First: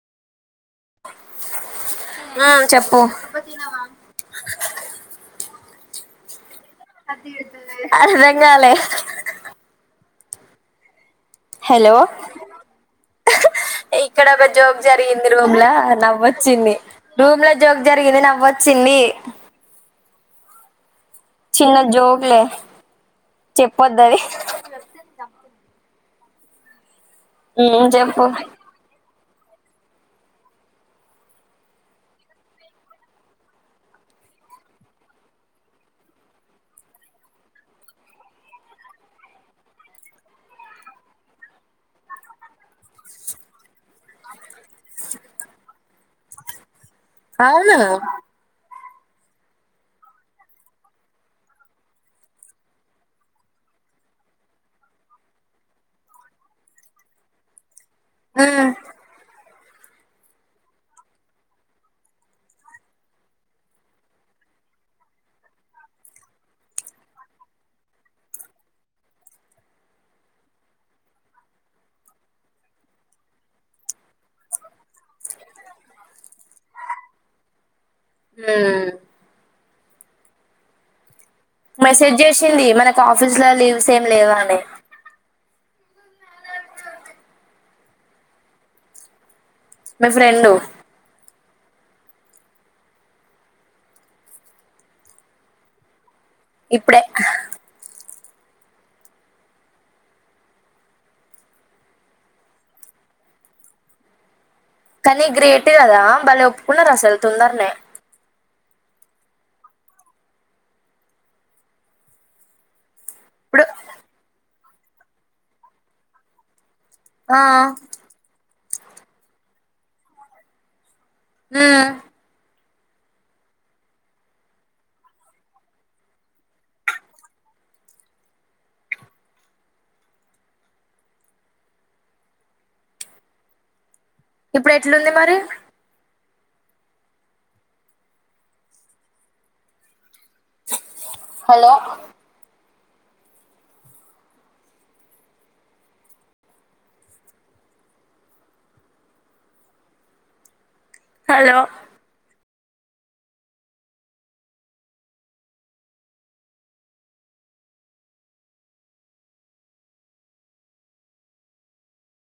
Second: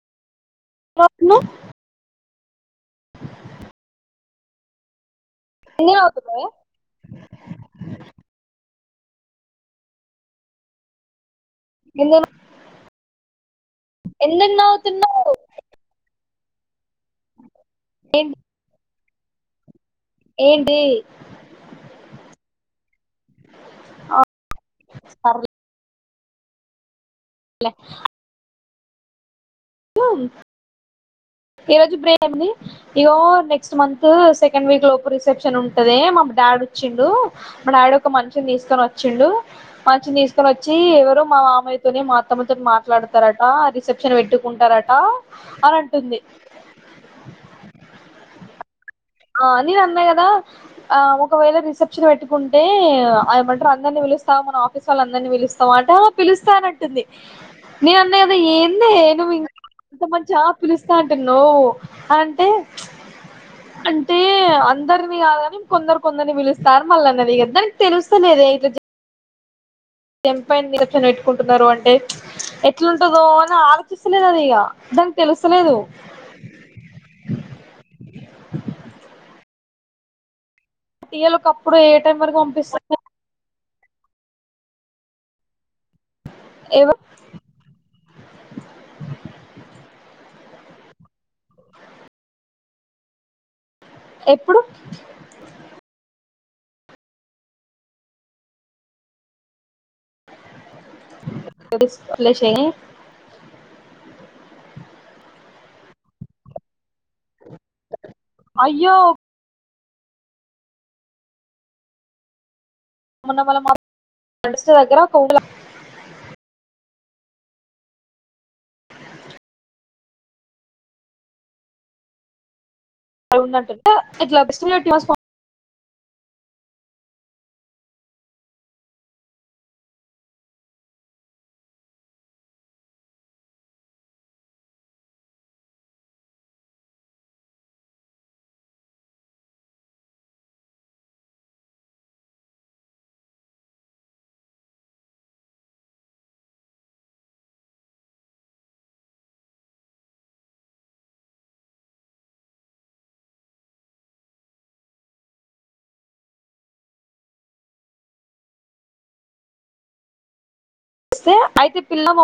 స్వప్ను మా చెప్పు ఎన్న వత్తడి అహ అర్ధం కాలె హెలో ఎందుకు ఇక్కడ ఎందుకు జోక్ జరిగింది నవ్వుతున్నావ్ రూమ్లా నవ్వచ్చ చిన్ని రూమ్లో జోక్ జరిగింది ఏంటి నవ్వొచ్చింది ఏంటి చిన్న జోకులే చెప్పొద్ద అది ఆ సర్లే జంపో ఈ రోజు బ్రే ఏమి ఇగో నెక్స్ట్ మంత్ సెకండ్ వీక్ లోపు రిసెప్షన్ ఉంటది మా డాడ వచ్చిండు మా డాడీ ఒక మనిషిని తీసుకొని వచ్చిండు మంచిని తీసుకొని వచ్చి ఎవరు మా మామయ్యతోని మా అత్తమ్మతో మాట్లాడతారట రిసెప్షన్ పెట్టు కుంటారట అని అంటుంది అవునా ఆ నేను అన్నా కదా ఆ ఒకవేళ రిసెప్షన్ పెట్టుకుంటే అయమంటారు అందరినీ పిలుస్తా మన ఆఫీస్ వాళ్ళ అందరినీ పిలుస్తాం అంటే పిలుస్తా అనట్టుంది న అన్నయ్యదా ఉమ్ ఏంద ఏను మీ అంత మంచిగా పిలుస్తా అంటు నువ్వు అంటే అంటే అందరిని కాదని కొందరు కొందరిని పిలుస్తారు మళ్ళనేది కదా దానికి తెలుస్తలేద ఇట్ తెంపైన నిదచన పెట్టుకుంటున్నారు అంటే ఎట్లాంటందో అని ఆలోచిస్తలేదు అది ఇక దానికి తెలుసలేదు ఆ టీఎల్ ఒకప్పుడు ఏ టైం మెసేజ్ వరకు చేసింది పంపిస్తారు మనకు ఆఫీస్ లో లీవ్ సేమ్ లేవానే ఎవరు మీ ఫ్రెండ్ ఎప్పుడు ఇప్పుడే హా వదిలేశెయ్ కానీ గ్రేట్ కదా బలే ఒప్పుకున్నారు అసలు తొందరనే అయ్యో మొన్న ఇప్పుడు వాళ్ల ఫ్రెండ్ దగ్గర ఒక ఊర్ల అ మ్ ఉందని చెప్తె ఇట్లా బస్ రెస్పాన్స్ ఇప్పుడు ఎట్లుంది మరి హలో హలో వస్తే అయితే పిల్ల